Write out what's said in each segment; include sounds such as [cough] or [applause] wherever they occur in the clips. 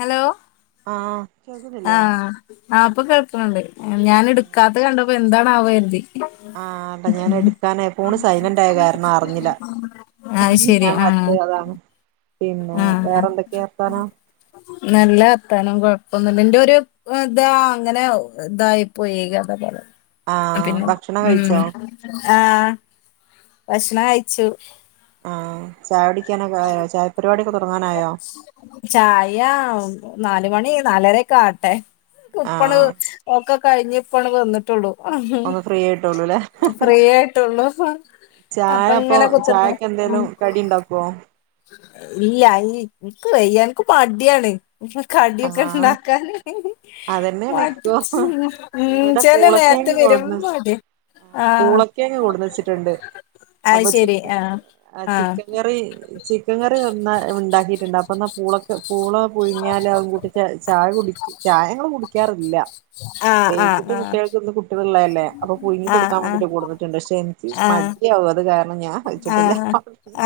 Hello ആ ആ ആ പ്പൊ കേൾക്ക്ണ് ണ്ട് ഞാന്ട്ക്കാത്ത കണ്ടപ്പോ എന്താണാവോര്തി ആ അപ്പ ഞാന് എടുക്കാന പോണ് സൈലന്റ് ആയ കാരണം അറിഞ്ഞില്ല അത് ശരി ഞാൻ ആഹ് റ്റേ അതാണ് പിന്നെ വേറെ എന്തൊക്കെ വർത്താനോ നല്ലർത്താനം കൊഴ് പ്പൊന്നുല്ല ന്റെരു താ അങ്ങനെ ഇതായി പോയക അതേപലെ ആഹ് പിന്നെ ഭക്ഷണം ഉം കഴിച്ചോ ആ ഭക്ഷണം കഴിച്ചു ആ ചായടിക്കാനൊക്കെ ആയോ ചായ പരിപാടൊക്കെ തൊ ചായ നാലുമണി നാലരക്കെ ആട്ടെ ഉപ്പണ് ആഹ് ഒക്കെ കഴിഞ് ഇപ്പണ് വന്ന്ട്ടൊള്ളു ഒന്ന് ഫ്രീ ആയിട്ടൊള്ളൂല്ലേ ഫ്രീ ആയിട്ടുള്ളൂ ചായ അപ്പൊ അപ്പൊങ്ങനെ കുത്ത്ർക്ക്ണ് ചായക്ക് എന്തേലും കടി ഉണ്ടാക്കുവോ ഇല്ല ൻക്ക് വയ്യ ൻക്ക് മടിയാണ് ആഹ് കടിയൊക്കെണ്ടാക്കാന് അതന്നെയാണ് ഇപ്പൊ ഇവിടെ മട്ച്ച്ന്ചെലെ നേ ത് വരുമ്പൊ അതെ പൂളൊക്കേങ്ങ് കൊട്ന്നച്ട്ട്ണ്ട് അത് അപ്പൊ ശരി ചിക്കൻ ആഹ് ആഹ് ചിക്കൻ കറി ചിക്കൻ കറി ഉണ്ടാക്കിട്ടുണ്ട് അപ്പ ന്ന പൂളൊക്ക് പൂള പുഴിങ്ങിയാലോ ചായ കുട് ചായങ്ങൾ കുടിക്കാറില്ല ആഹ് വൈകീട്ട് ആഹ് കുട്ടികൾക്ക് കുട്ടിക ളല്ലേ അപ്പൊ പുഴുങ്ങി ആഹ് കൊട്ക്കാൻ ആഹ് വേണ്ടിട്ട് കൊട്ന്ന്ട്ട്ണ്ട് ക്ഷെ ൻക്ക് മടിയാവ അത് കാ ആ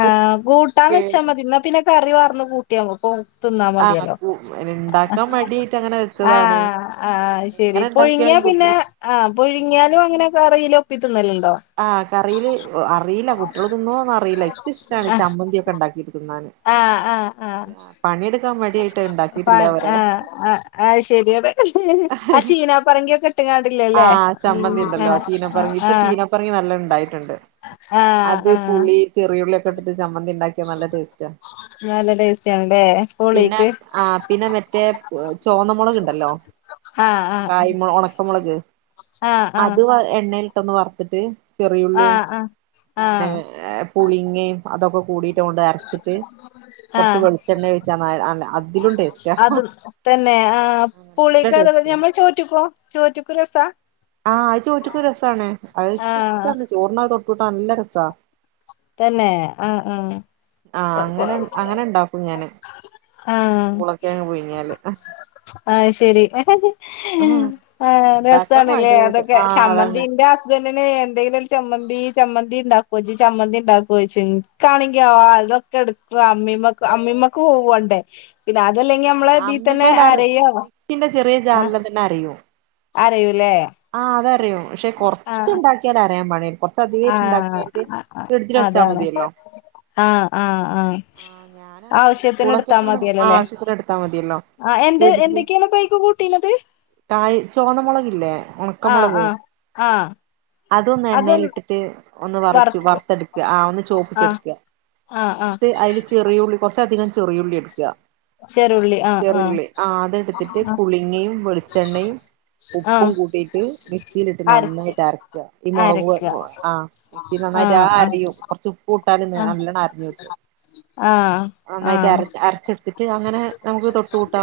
ആ കൂട്ടാൻ വെച്ചാ മതിന്ന പിന്നെ കറി വർന്ന് കൂട്ടിയാ പോ ത്ന്നാ ആ മതിയലൊ ഉണ്ടാക്കാൻ മടിയായിട്ട് അങ്ങനെ ആ വെച്ചതാണ് ആ അയ്ശരി എങ്ങനെ പുഴ്ങ്ങിയ ഉണ്ടാക്കിയാലും പിന്നെ കുട്ടികള് ആ പഴുങ്ങിയാലും അങ്ങനെ കറീല് ഒപ്പി തിന്നല് ആ കറില് അറി ഇല്ല കുട്ടിയള് തിന്നോന്നറിയില്ല ഇൻക്ക്ഷ്ടാണ് ആഹ് ചമ്മന്തി ഒക്കെണ്ടാക്കിട്ട് തിന്നാന് ആ പണിയെടുക്കാൻ മടിയായിട്ട് ഉണ്ടാക്കിയിട്ടില്ല പാൽ വരെ ആ ആ ആ ശരിയാണ് ആ ചീന പറങ്കിയൊക്കെട്ട്ങ്ങാ ണ്ട്ല്ലെ ലെ ആഹ് ചമ്മന്തി ഉണ്ടല്ലോ ചീനപ്പറങ്ങി ഇപ്പൊ ആ ചീനപ്പറങ്ങി നല്ല ഉണ്ടായിട്ടുണ്ട് ആ അത് ആ ആ പുളി ചെറിയുള്ളിയൊക്കെ ഇട്ടിട്ട് ചമ്മന്തിണ്ടാക്കിയാ നല്ല ടേസ്റ്റാ നല്ല ടേസ്റ്റ് ആണല്ലേ പിന്നെ പോളീക്ക് ആ പിന്നെ മറ്റേ ചൊവന്ന മുളക്ണ്ടല്ലോ ആ ആ മൊളക് ആ ആ അത് വ എണ്ണയിലിട്ടൊന്ന് വറ്ത്ത്ട്ട് ആ ആ ചെറിയുള്ളും ആ പിന്നെ പുളിങ്ങയും അതൊക്കെ കൂടി ണ്ട് അരച്ചിട്ട് ആ കുറ്ച്ച് വെളിച്ചെണ്ണ ഒയ്ച്ച ന അ അതിലും ടേസ്റ്റാ അത് തന്നെ ആ നല്ല പുളിക്ക് അത ടേസ്റ്റാ നമ്മൾ ചോറ്റക്കോ ചോറ്റക് രസ ആഹ് അത് ചോറ്റക്കു രസാണ് അത് ആ ഇഷ്ട ചോർണ അ തൊട്ട്ട്ടാ നല്ല രസാ തന്നെ ആ ആ അങ്ങനെ അങ്ങനെ ഇണ്ടാക്കും ഞാന് ആഹ പൂളക്കിഴങ്ങ് പുഴുങ്ങിയാല് ആഹ് ശരി ആഹ് ആ ഇണ്ടാക്കാൻ രസാണല്ലേ മടിയായത് അതൊക്കെ ആഹ് അതാണ് ചമ്മന്തി ന്റെ ഹസ്ബൻഡറ് ന് എന്തെലും ഒര് ചമ്മന്തി ചമ്മന്തി ഉണ്ടാക്കോ ജി ചമ്മന്തി ഉണ്ടാക്കോച്നിക്കാ ആണെങ്കി ആതൊക്കെ എടുക്കും അമ്മീമ്മ അമ്മീമ്മക്ക് പോവണ്ടേ പിന്നെ അതല്ലെങ്കി നമ്മള നീ തന്നെ അമ്മിമ്മലറി ആരെയ്യോ മിക്സിന്റെ ചെറിയ ജാറിൽ തന്നെ അറിയോ അരയൂലേ അത്രവും പക്ഷെ കുറച്ച് ആഹ് ഉണ്ടാക്കിയാൽ അരിയൻ പണില്ല കുറ അധികമായിട്ട് ആഹ് ഉണ്ടാക്കിയട്ട് ഫ്രിഡ്ജിൽ വെച്ചാൽ മതിയല്ലോ ആ ആ ആ ആഹ് ഞാനങ്ങനെ ആവശ്യത്തിന് പൂളൊക്കെ എടുത്താ മതിയല്ലോല്ലേ ആവശ്യത്തിന് എടുത്താ മതിയല്ലോ ആ എന്ത ഫ്രിഡ്ജ് എന്തൊക്കെയാണ് പൈക്ക് കൂട്ടീത് കായ് ചോന്ന മുളകില്ലേ ഉണ ആ ആ ആ അതൊന്ന് എണ്ണൽ ഇട്ടിട്ട് ഒന്ന് വറച്ചു വർക്ക് വറുത്തെടുക്ക ആ ഒന്ന് ആ ചോപ്പിച്ചെടുക്ക ആ ആ എന്നിട്ട് അതില് ചെറിയുള്ളി കുറച്ചധികം ചെറിയുള്ളി എടുക ചെറുള്ളി ആ ആ ചെറിയുള്ളിആ അതെടുത്തിട്ട് ആ പുളിങ്ങയും വെളിച്ചെണ്ണയും ആ ഉപ്പും കൂട്ടിയിട്ട് മിക്സിയിലിട്ട് അരക്ക് നന്നായിട്ട് അരക്ക ഈ മുളക് അരക്ക ആ മിക്സിൽ നന്നായിട്ട് ആ അരയും കൊർച് ഉപ്പും ഇട്ടാൽ ആ നല്ലണം അറഞ്ഞിട്ടും ആ ആ ഒന്നായിട്ട് അര അരച്ചാടുത്ത് ട്ട് അങ്ങനെ നമുക്ക് തൊട്ട് കൂട്ടാ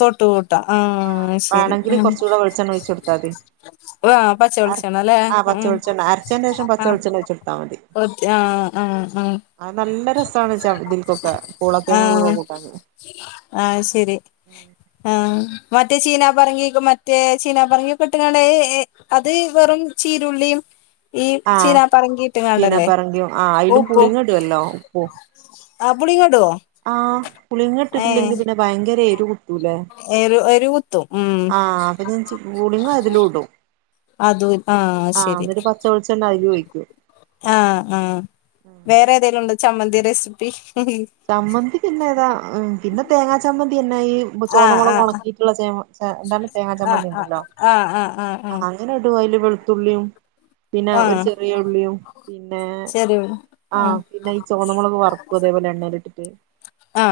തൊട്ട് കൂട്ടാ ആ ശരി വേണെങ്കില് ഉം കൊറച്ചുകൂടെ വെളിച്ചെണ്ണ ഒഴിച്ച കൊടുത്താതി ആ പച്ച വിളിച്ചണല്ലേ ഉം വെളിച്ചെണ്ണ അരച്ചതിന് ശേഷം ആ പച്ച വെളിച്ചെണ്ണ ഒഴിച്ച് കൊടുത്താൽ മതി [unintelligible] ആ ആ ആ അത് നല്ല രസണ് ച ഇതിൽക്കൊക്കെ പൂളക്കേങ്ങൊക്കെ ആ കൂട്ടാൻ ആഹ് ശരി ആ മറ്റേ ചീനാ പറങ്ങി മറ്റേ ചീനാ പറങ്ങിക്കെ ഇട്ടണ്ട അത് വെറും ചീരുള്ളിയും ഈ ആ ചീനാ പറങ്ങിയിട്ട്ങ്ങണ്ടല്ലേ ചീനപ്പറങ്കിയും ആ അതിലും ഉപ്പു പുളിങ്ങ ഇടുവല്ലോ ആ പുളികടോ ആ പുളിങ്ങ ഇട്ടിട്ടില്ലെങ്കിൽ പിന്നെ ഭയങ്കര എരു കുത്തൂലേ എരു എരു കുത്തും ഉം ആഹ് അപ്പൊ ഞാൻ ചി പുളിങ്ങ അതിലും ഇടും അതും ആഹ് ശരി എന്നിട്ട് പച്ച വെളിച്ചെണ്ണ അതിലും ഒഴിക്കും ആ ആ വേറെ ഏതെങ്കിലും ഉണ്ടോ ചമ്മന്തി റെസിപ്പി ചമ്മന്തി പിന്നെ ഏതാ പിന്നെ തേങ്ങാ ചമ്മന്തി തന്നെ ഈ ആഹ് ചോന്നമള ആഹ് ഉണക്കിട്ടുള്ളേ ചെ എന്താല തേങ്ങാ ആഹ് ചമ്മന്തി ഉണ്ടല്ലോ ആഹ് ആഹ് ആഹ് ആഹ് ആ ആഹ് അങ്ങനെ ഇടു അതില് വെളുത്തുള്ളിയും പിന്നെ ഒരു ആഹ് ചെറിയ ഉള്ളിയും പിന്നെ ചെറിയ ഉള്ളി ആ ആഹ് പിന്നെ ഈ ചുവന്നമ്മളൊക്കെ വറുത്തും അതേപോലെ എണ്ണൽ ആ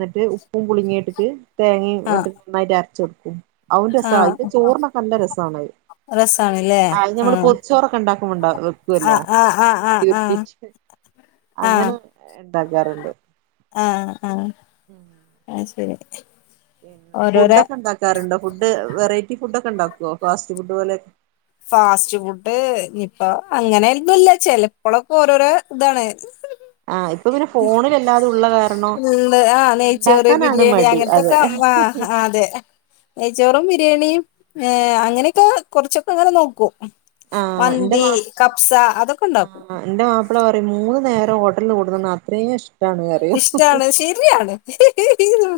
എന്നിട്ട് ഉപ്പും പുളുങ്ങി ഇട്ടിട്ട് തേങ്ങയും ആഹ് ഇട്ട് നന്നായിട്ട് അരച്ചെടുക്കും അഹും ആഹ് രസന്റെ ചോറിനക്കെ നല്ല രസമാണ്ത് രസാണ്ല്ലേ ആ നമ്മള് ആഹ് പൊറച്ചോറൊക്കെ ഉണ്ടാക്കുമ്പണ്ട വെക്കുവല്ലോ ആഹ് ആഹ് ആഹ് ആഹ് ഉരുട്ടി വെ അങ്ങനെ ഇണ്ടാക്കാറുണ്ട് ആ ആ ആഹ് ശരി പി ഓരോരോ ഫുഡ്ഡൊക്കെ ഇണ്ടാക്കാറുണ്ടോ ഫുഡ് വെറൈറ്റി ഫുഡ് ഒക്കെ ഇണ്ടാക്കുവോ ഫാസ്റ്റ് ഫുഡ് പോലെയൊക്കെ ഫാസ്റ്റ് ഫുഡ് ഇനിപ്പ അങ്ങനെന്നും ഇല്ല ചെലപ്പോഴൊക്കെ ഓരോരോ ഇതാണ് ആഹ് ഇപ്പൊ പിന്നെ ഫോണിലെല്ലാതും ഉള്ള കാരണം ഉം ആ നെയ്ച്ചോറ് ഇണ്ടാക്കാനാണ് ബിരിയാണി മടി അതെ അങ്ങനത്തൊക്കെ ആ അതെ നെയച്ചോറും ബി ബിരിയാണിയ എ അങ്ങനെയൊക്കെ കുറച്ചൊക്കെ അങ്ങനെ നോകും ആ എന്റെ മാ മ് അതൊക്കെ ഉണ്ടാക്കും ആ എന്റെ മാപ്പിള പറയും മൂന്ന് നേര ഹോട്ടലിൽ നിന്ന് കൊടന്ന് തന്ന അത്രീം ഇഷ്ടാണ് ശരിയാണ്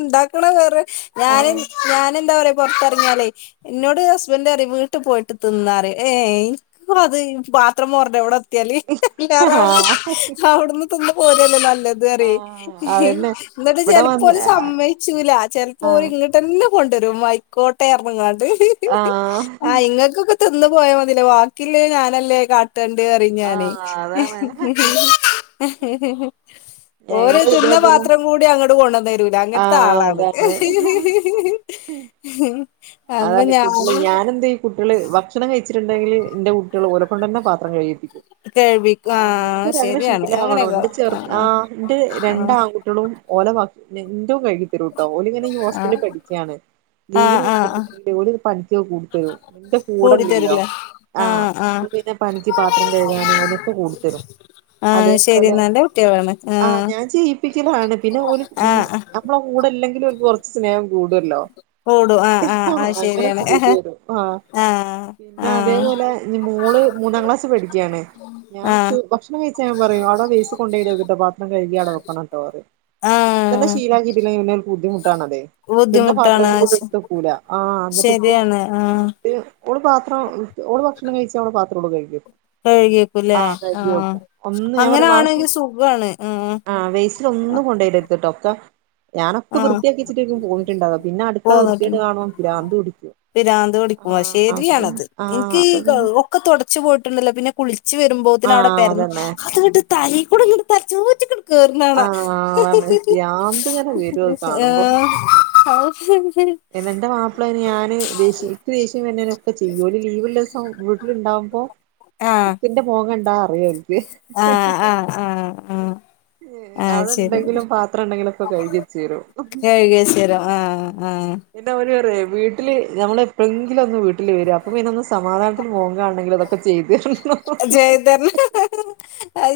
ഇണ്ടാക്കണ വേറെ ഞാൻ ആഹ് ഞാനെന്താ പറയാ പുറത്തിറങ്ങിയാലേ ഇന്നോട് ഹസ്ബന്റ് പറയിം വീട്ടിൽ പോയിട്ട് തിന്നാറ്ഏ എനിക്ക അത് പാത്രം മോറാണ്ട ഇവിടെ ത്തിയാൽ ആയിലെറ ആഹ് അവിടന്ന് തിന്ന് പോരല്ലോ നല്ല പറയ് ആഹ് അതന്നെ എന്നിട്ട് ഇവിടെ വന്ന് ചിലപ്പോല് സമ്മയ്ച്ചൂല ചിലപ്പോല ആഹ് ഇങ്ങോട്ടന്ന പോ കൊണ്ടരും ആയിക്കോട്ടെ ഇറങ്ങാണ്ട് ആഹ് ആ ഇങ്ങൾക്കൊക്കെ തിന്ന് പോയാ മതില്ലേ വാക്കില്ലേ ഞാനല്ലേ കാ ട്ടണ്ടറിം ഞാനേ ആഹ് അതാണ് ഓല് ഞങ്ങള് തിന്ന ഇതേപോലെ പാത്രം കൂടി അങ്ങട്ട് കൊണ്ടന്ന് ടൂല അങ്ങൻത്തെ ആഹ് ആളാണ് അതാണ് അപ്പൊ അതാണ് കുട്ടിള് ഞാന് ഞാനെന്താ ഈ കുട്ടിള് ഭക്ഷണം കഴിച്ചിട്ടുണ്ടെങ്കില് ന്റെ കുട്ട്യാള് ഓലൊ കൊണ്ടെന്നെ പാത്രം കഴികിപ്പിക്കും ആ ഞാൻ പറയ അങ്ങനെ ശീലാവണം ന്റെ ചെർ ആ ന്റെ രണ്ട് ആൺകുട്ട്യാളും ഓലെ പാ ന്റേം കഴുകി തരൂട്ടോ ഓലിങ്ങനെ ഈ ആ ഹോസ്റ്റലിൽ പഠിക്ക്യാണ് ആ ലീവിന് ആ ആ വന്നിട്ട് ഓല് പണിക്കൊക്കെ കൂടിത്തരും ന്റെ കൂടി കൂടെല്ലല്ലോ തരില്ല ആ അപ്പ പിന്നെ പണിക്ക് പാത്രം കഴുകാനും അതൊക്കെ കൂടിത്തരും ആ അത് ശെരി അതേപോലെ നല്ല കുട്ട്യാളാണ് ആ പ്പിക്കലാണ് പിന്നെ ഓല് ആ ആ ഞമ്മളെ കൂടെല്ലെങ്കിലും ഓൽക്ക് കൊർച്ച് സ്നേഹം കൂടല്ലോ കൂടും ആ ആ അങ്ങനെ ശരിയാണ് ചെയ്തെരും ആ പിന്നെ ആ അതേപോലെ ന്റെ മോള് മൂന്നാം ക്ലാസ് പഠിക്ക ഞാൻ ആ ഭക്ഷണം കഴിച്ച ഞാൻ പറയും അവിടെ വേസ്റ്റിൽ കൊണ്ടോയിടെര്ത് ട്ടോ പാത്രം കഴുകി അവിടെ വെക്കണം ട്ടോ പറയും ആ ഇപ്പത്തെന്നെ ശീലാക്കിട്ടില്ലെങ്കില് പിന്നെ ഓൽക്ക് ഒരു ബുദ്ധിമുട്ടാണത് തിന്ന ബുദ്ധിമുട്ടാണ് പാത്രം ആ കൂടെ ശ- ഇട്ത്തെക്കൂല ആ ന്ന്ട്ട്പ്പോ ആ ഓള് പാത്രം ഓള് ഭക്ഷണം കഴിച്ചാ ഓളെ പാത്രം ഓള് കഴുകിയെക്കും കഴുകിയേക്കുംല്ലേ ആ കഴുകി ആഹ് വെക്കും ഒന്ന് ഞാൻ പറയും വാഷ് അങ്ങനാണെങ്കി സുഖാണ് ആഹ് ആ വേ ഒന്നും കൊണ്ടോയിടര്ത്ട്ടോ ഒക്കെ ഞാനൊക്കെ ആഹ് വൃത്തിയാക്കി വെച്ച്ട്ടെരിക്കും പോന്ന്ട്ട്ണ്ടാവ പിന്നെ അടുക്കള വൃത്യേട് പോന്നിട്ടുണ്ട് കാണുമ്പോ പിരാന്ത് പിടിക്കും പിരാന്ത് പിടിക്കും ആഹ് അത് ശെരിയാണത് ആഹ് ഇൻക്കീ അത് ഒക്കെ തൊടച്ച് പോയിട്ട്ണ്ടല്ലോ പിന്നെ കുളി ച്ച് വെരുമ്പോത്തിന് അവിടെ ആഹ് പെരന്നു അതന്നെ അത്ട്ട് തലീക്കുടെങ്ങട്ട് തലചോറ്റ്ക്ക്ങ്ങ കേർണാണ ആഹ് അതാണ് ഭ്രാന്ത് ഇങ്ങനെ വരും അത് ആ ന്റെ മാപ്പള അയ്ന് ഞാന് ദേഷ്യം ഇക്ക് ദേഷ്യംവെര്നെന് ഒക്കെ ചെയ്യും ഓല് ലീവ്ള്ളസം വീട്ട്ല്ണ്ടാ പ്പോ ഇക്കിന്റെ മോകണ്ടാ ആ ആ ആ ആ അവിടെണ്ടെങ്കിലും പാത്രണ്ടെങ്കിലൊക്കൊ കെഴുകിച്ചെരും കഴുകിയ ശേരം ആഹ് ആഹ് പിന്നെ ഓല് പറയിം വീട്ടില് നമ്മള് എപ്പോഴെങ്കിലൊന്ന് വീട്ടില് വെരും അപ്പൊ പിന്നൊന്ന് സ് തരണം [unintelligible] അത്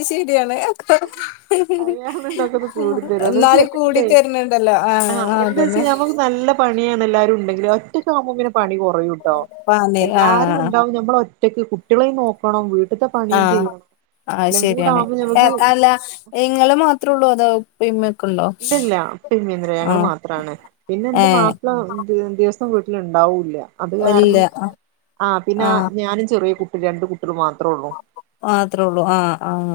ശെരിയാണ് അയാണ്ന്നൊക്കെ ഒന്ന് കൂടി തരും അത് വെച്ച് ന്നാലും കൂടി അല്ലെങ്കിലേ തെര്ണ് ണ്ടല്ലോ ആ ആഹ് എന്താച്ചാ അതെന്നെ ഞമ്മക്ക് നല്ല പണിയാണെല്ലാ രുണ്ടെങ്കില് ഒറ്റക്കാവുമ്പോ പിന്നെ പണി കൊറയുട്ടോ പാന് എല്ലാരും ആഹ് ണ്ടാവും ഞമ്മള് ഒ റ്റക്ക് കുട്ടിളെയും നോക്കണം വീട്ട്ത്തെ പണിയും ആഹ് ചെയ്യണം എല്ലാം കൂടാകുമ്പോ ഞമ്മക്ക് ല്ല ഇങ്ങള് മാത്രേ ഉള്ളു അതൊ ഉപ്പേം ഉമ്മേം ഇല്ല ഇല്ല ഉപ്പേം ഉമ്മ ഒന്നും ഇല്ല ഞങ്ങള് മാത്രാണ്. പിന്നെ എന്റെ ഏഹ് മാപ്പിള ദി ദിവസ വും വീട്ടിൽ ഇണ്ടാവൂല്ല അത് ഇല്ല കാരണം ആഹ് ആഹ് പിന്നാ ഞാനും ചെറിയ കുട്ടീം രണ്ട് കു ട്ടിയള് മാത്രൊള്ളൂ മാത്രേ ഉള്ളൂ ആഹ് ആഹ്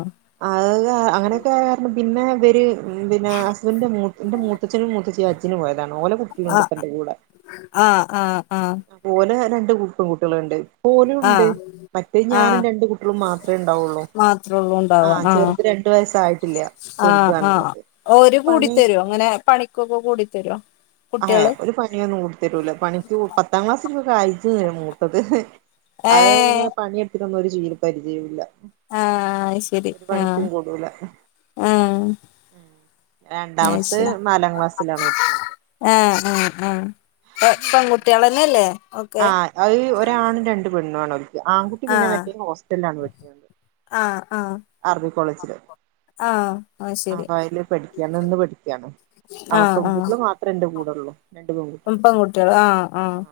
അഹ് ആഹ് അങ്ങനേക്കായ കാരണം പിന്ന ഇവര് ഇം പിന്നാ ഹസ്ബന്റിന്റെ മൂത് എന്റെ മൂത്തച്ഛനും മൂത്തച്ചിയും ഹജ്ജിന് പോയതാണ് ഓലെ കുട്ടികളുണ്ട് ഇപ്പൊ എന്റെ കൂടെ. ആഹ് ആഹ് ആഹ് ആഹ് ഓലെ രണ്ട്കു പെൺകുട്ടികളിണ്ട്. ഇപ്പോലും ഉണ്ട്. ആഹ് മറ്റേ ഞാനും ആഹ് രണ്ട് കുട്ടികളും മാത്രേ ഇണ്ടാവുള്ളൂ. മാത്രേ ഉള്ളൂ ഉണ്ടാവ ആഹ് ചെറ്ത് ര രണ്ട് വയസായിട്ടില്ല്യാ ആഹ് ചെറുത്ണ് ആഹ് ഒള്ളത് ഓര് പിന്നെ പണി കൂടിത്തരോ അങ്ങനെ പണിക്കൊക്കെ കൂടിത്തരോ ആഹ് കുട്ട്യാള് ഒര് പണിയൊന്നും കൊടുത്തിട്ട് ഇല്ല പണിക്ക് പത്താം ക്ലാസ്സിൽ ആയിട്ട ഒള്ളു മൂത്തത് അത് ഏഹ് ഇങ്ങനെ പണിയെടുത്തിട്ടൊന്നും ഒര് [unintelligible] പരിചയാമില്ല ആഹ് ശരി ആഹ് കൂടൂല ആഹ് അത് രണ്ടാമത്തെ ശരി നാലാം ക്ലാസ്സിലാണ് പഠിക്ക്യണത് ആഹ് ആഹ് ആഹ് പെ പെൺകുട്ടികള് തന്നെ അല്ലേ ആ അത് ഒരാണും രണ്ട് പെണ്ണുവാണ് ഓൽക്ക്, ആൺകുട്ടി പിന്നെ ആഹ് മറ്റേ ഹോസ്റ്റലിലാണ് പഠിക്കണത്. ആഹ് ആഹ് അർബി കോളേജില് ആഹ് അത് ശരി [unintelligible] പഠിക്കാണോ അവ പെൺകൂട്ടികള് മാത്രം എന്റെ കൂടേ തും പെൺകുട്ടികള് ആഹ് ആഹ്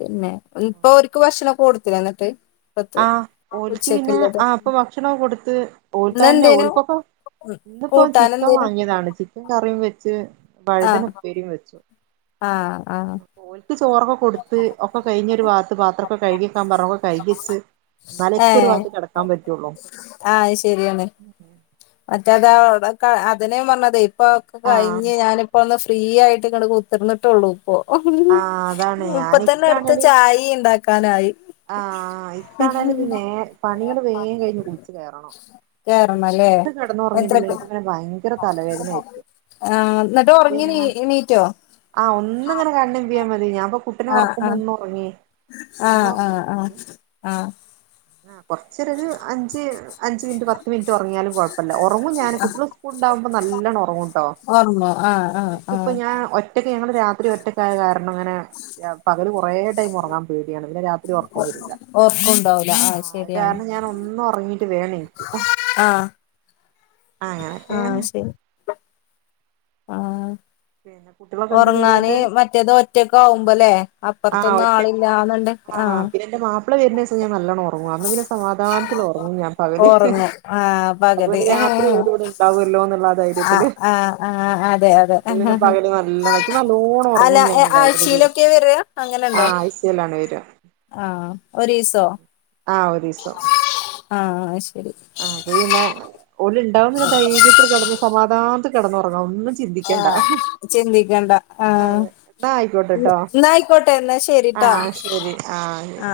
പിന്നെ ഇപ്പൊ ഒരക്ക് ഭക്ഷണം കോടുത്തില്ലോ എന്നിട്ട് ഇപ്പത്തെ ആഹ് ഓലക്ക് പിന്നെ ഉച്ചക്ക്ള്ളത് ആഹ് ഇപ്പൊ ഭക്ഷണോ കൊടുത്ത് ഒള്ക്കായിന്റ ഇന്നെന്തേനു ഓൽക്കൊക്കെ ഇന്ന് ഇപ്പോ ചിക്കൻ കൂട്ടാനെന്തേനു വാങ്ങിയതാണ് ചിക്കൻ കറിയും വെച്ച് വഴ്താനാ ആഹ് ഉപ്പേരിയും വെച്ചു ആഹ് ആഹ് ഓൽക്ക് ചോറൊക്കെ കൊടുത്ത് ഒക്കെ കഴിഞ്ഞ് ഒര് ബാത്ത് പാത്രമൊക്കെ കഴ്കിവേക്കാൻ പറഞ്ഞ് [unintelligible] കഴികി വേച്ച് എന്നാലേ എക്ക് ഒര് ബാത്ത് കേടക്കാൻ പറ്റുള്ളൂ [unintelligible] ശെരിയാണ് അടുത്തെ ദാ [unintelligible] അതന്നെ ഞാൻ പറഞ്ഞത് ഇപ്പൊ ആഹ് കഴിഞ്ഞ് ഞാനി ഇപ്പോം ഒന്ന് ഫി ഫ്രീ ആയിട്ട് [unintelligible] ഒള്ളു ഇപ്പൊ ആഹ് അതാണ് ഞാൻ ഇപ്പം തന്നെ അട്ത്താ ഇക്കാണേല് ചായേ ഇണ്ടാ ക്കാനായി ആഹ് ഇപ്പോ ആണേല് നേർ പണികള് വേഗം കഴിഞ്ഞ് കുളിച്ച് കേയറണം കേറാണം അല്ലെ ഉറങ്ങിയിട്ടില്ലേ പിന്നെ എനിക്ക് ബയങ്കര തലവേദന ആരിക്കും ആഹ് എന്നിട്ട് ഉറങ്ങി [unintelligible] നീ ഞാൻ എണീറ്റോ ആഹ് ഒന്ന് [unintelligible] ക്കിയാമതി ഞാൻപ്പൊ കുട്ടിനെ ആഹ് ഒറക്കുമൊ ആഹ് ഒന്നൊറങ്യേയ് ആഹ് ആഹ് ആഹ് ആഹ് ആഹ് കൊറച്ചോര് അഞ്ച് അഞ്ച് മിനിറ്റ് പത്ത് മിനിറ്റ് ഒറങ്ങിയാലും കൊഴപ്പം ഇല്ല ഒറങ്ങും ഞാൻ കുട്ടികളേ സ്കൂള് ഒണ്ടാവകുമോ നല്ലോണ്ണം ഒറങ്ങുട്ടോ ഓർമ്മോ ആഹ് ആഹ് എന്നിട്ട് ഇപ്പോ ആഹ് ഞാൻ ഒറ്റ [unintelligible] ഒറ്റയ്ക്ക് ഞങ്ങള് രാത്രി ഒറ്റക്കായ്യാ കാരണം അങ്ങനെ പകല് കൊറേ ടൈം ഒറങ്ങാൻ പേടിണ് പിന്നെ രാത്രി ഒറക്കം വേരു ഒറക്കും ഉണ്ടാവുല്ലാ ആഹാ ശെരിയാണ് വേണം എനിക്ക് അങ്ങനൊക്കെ ആഹ് ശരി ആഹ് പിന്നെ കുട്ടികളൊക്കെ എന്താ ഒറങ്ങാന് ചെയ്യണത് മറ്റേത് ഒറ്റാക്ക് ആവുമ്പാലേ ആ അപ്പറത്തൊന്നും ഒറ്റ ആളില്ലന്ന് ഒണ്ട് ആ ആഹ് പിന്നെ എന്റെ മാപ്പിള വരുന്ന ദിവസം ഞാൻ നല്ലോണം ഒറങ്ങു അന്ന് പിന്നെ സമാധാനത്തില് ഒറങ്ങും ഞാൻ പകല് ഒറങ്ങും [unintelligible] ആഹ് പകല് രാത്രി ആഹ് ജോലി ഒന്നും ഒണ്ടാവുല്ലോ എന്നാ ധൈര്യത്തില് ആഹ് ആഹ് അതെ അതെ പകല് നല്ലോണക്ക് ലോണും അല്ല ഒറങ്ങും ഞാന് [unintelligible] ദെവസം ആഴ്ചയിലൊക്കെ വരാ ആഹ് അങ്ങനെണ്ടോ ആഴ്ചയിലാണ് വേര്കാ ആഹ് ഒരിസോ ആഹ് ഒരിസം ആഹ് ശ ആഹ് അത് പിന്നെ ഒല് ഇണ്ടാവും പിന്നെ ധൈര്യത്തി കേടന്ന് സമാധാനത്തി കേടന്ന ഒറങ്ങാം ഒന്ന് ആഹ് ചിന്തിക്കേണ്ടാ ആഹ് അതെ എന്നാ ആയിക്കോട്ടെട്ടോ എന്നാ ആയിക്കോട്ടെ എന്ന ശെരി ആഹ് ശേരി ആഹ് ശെരി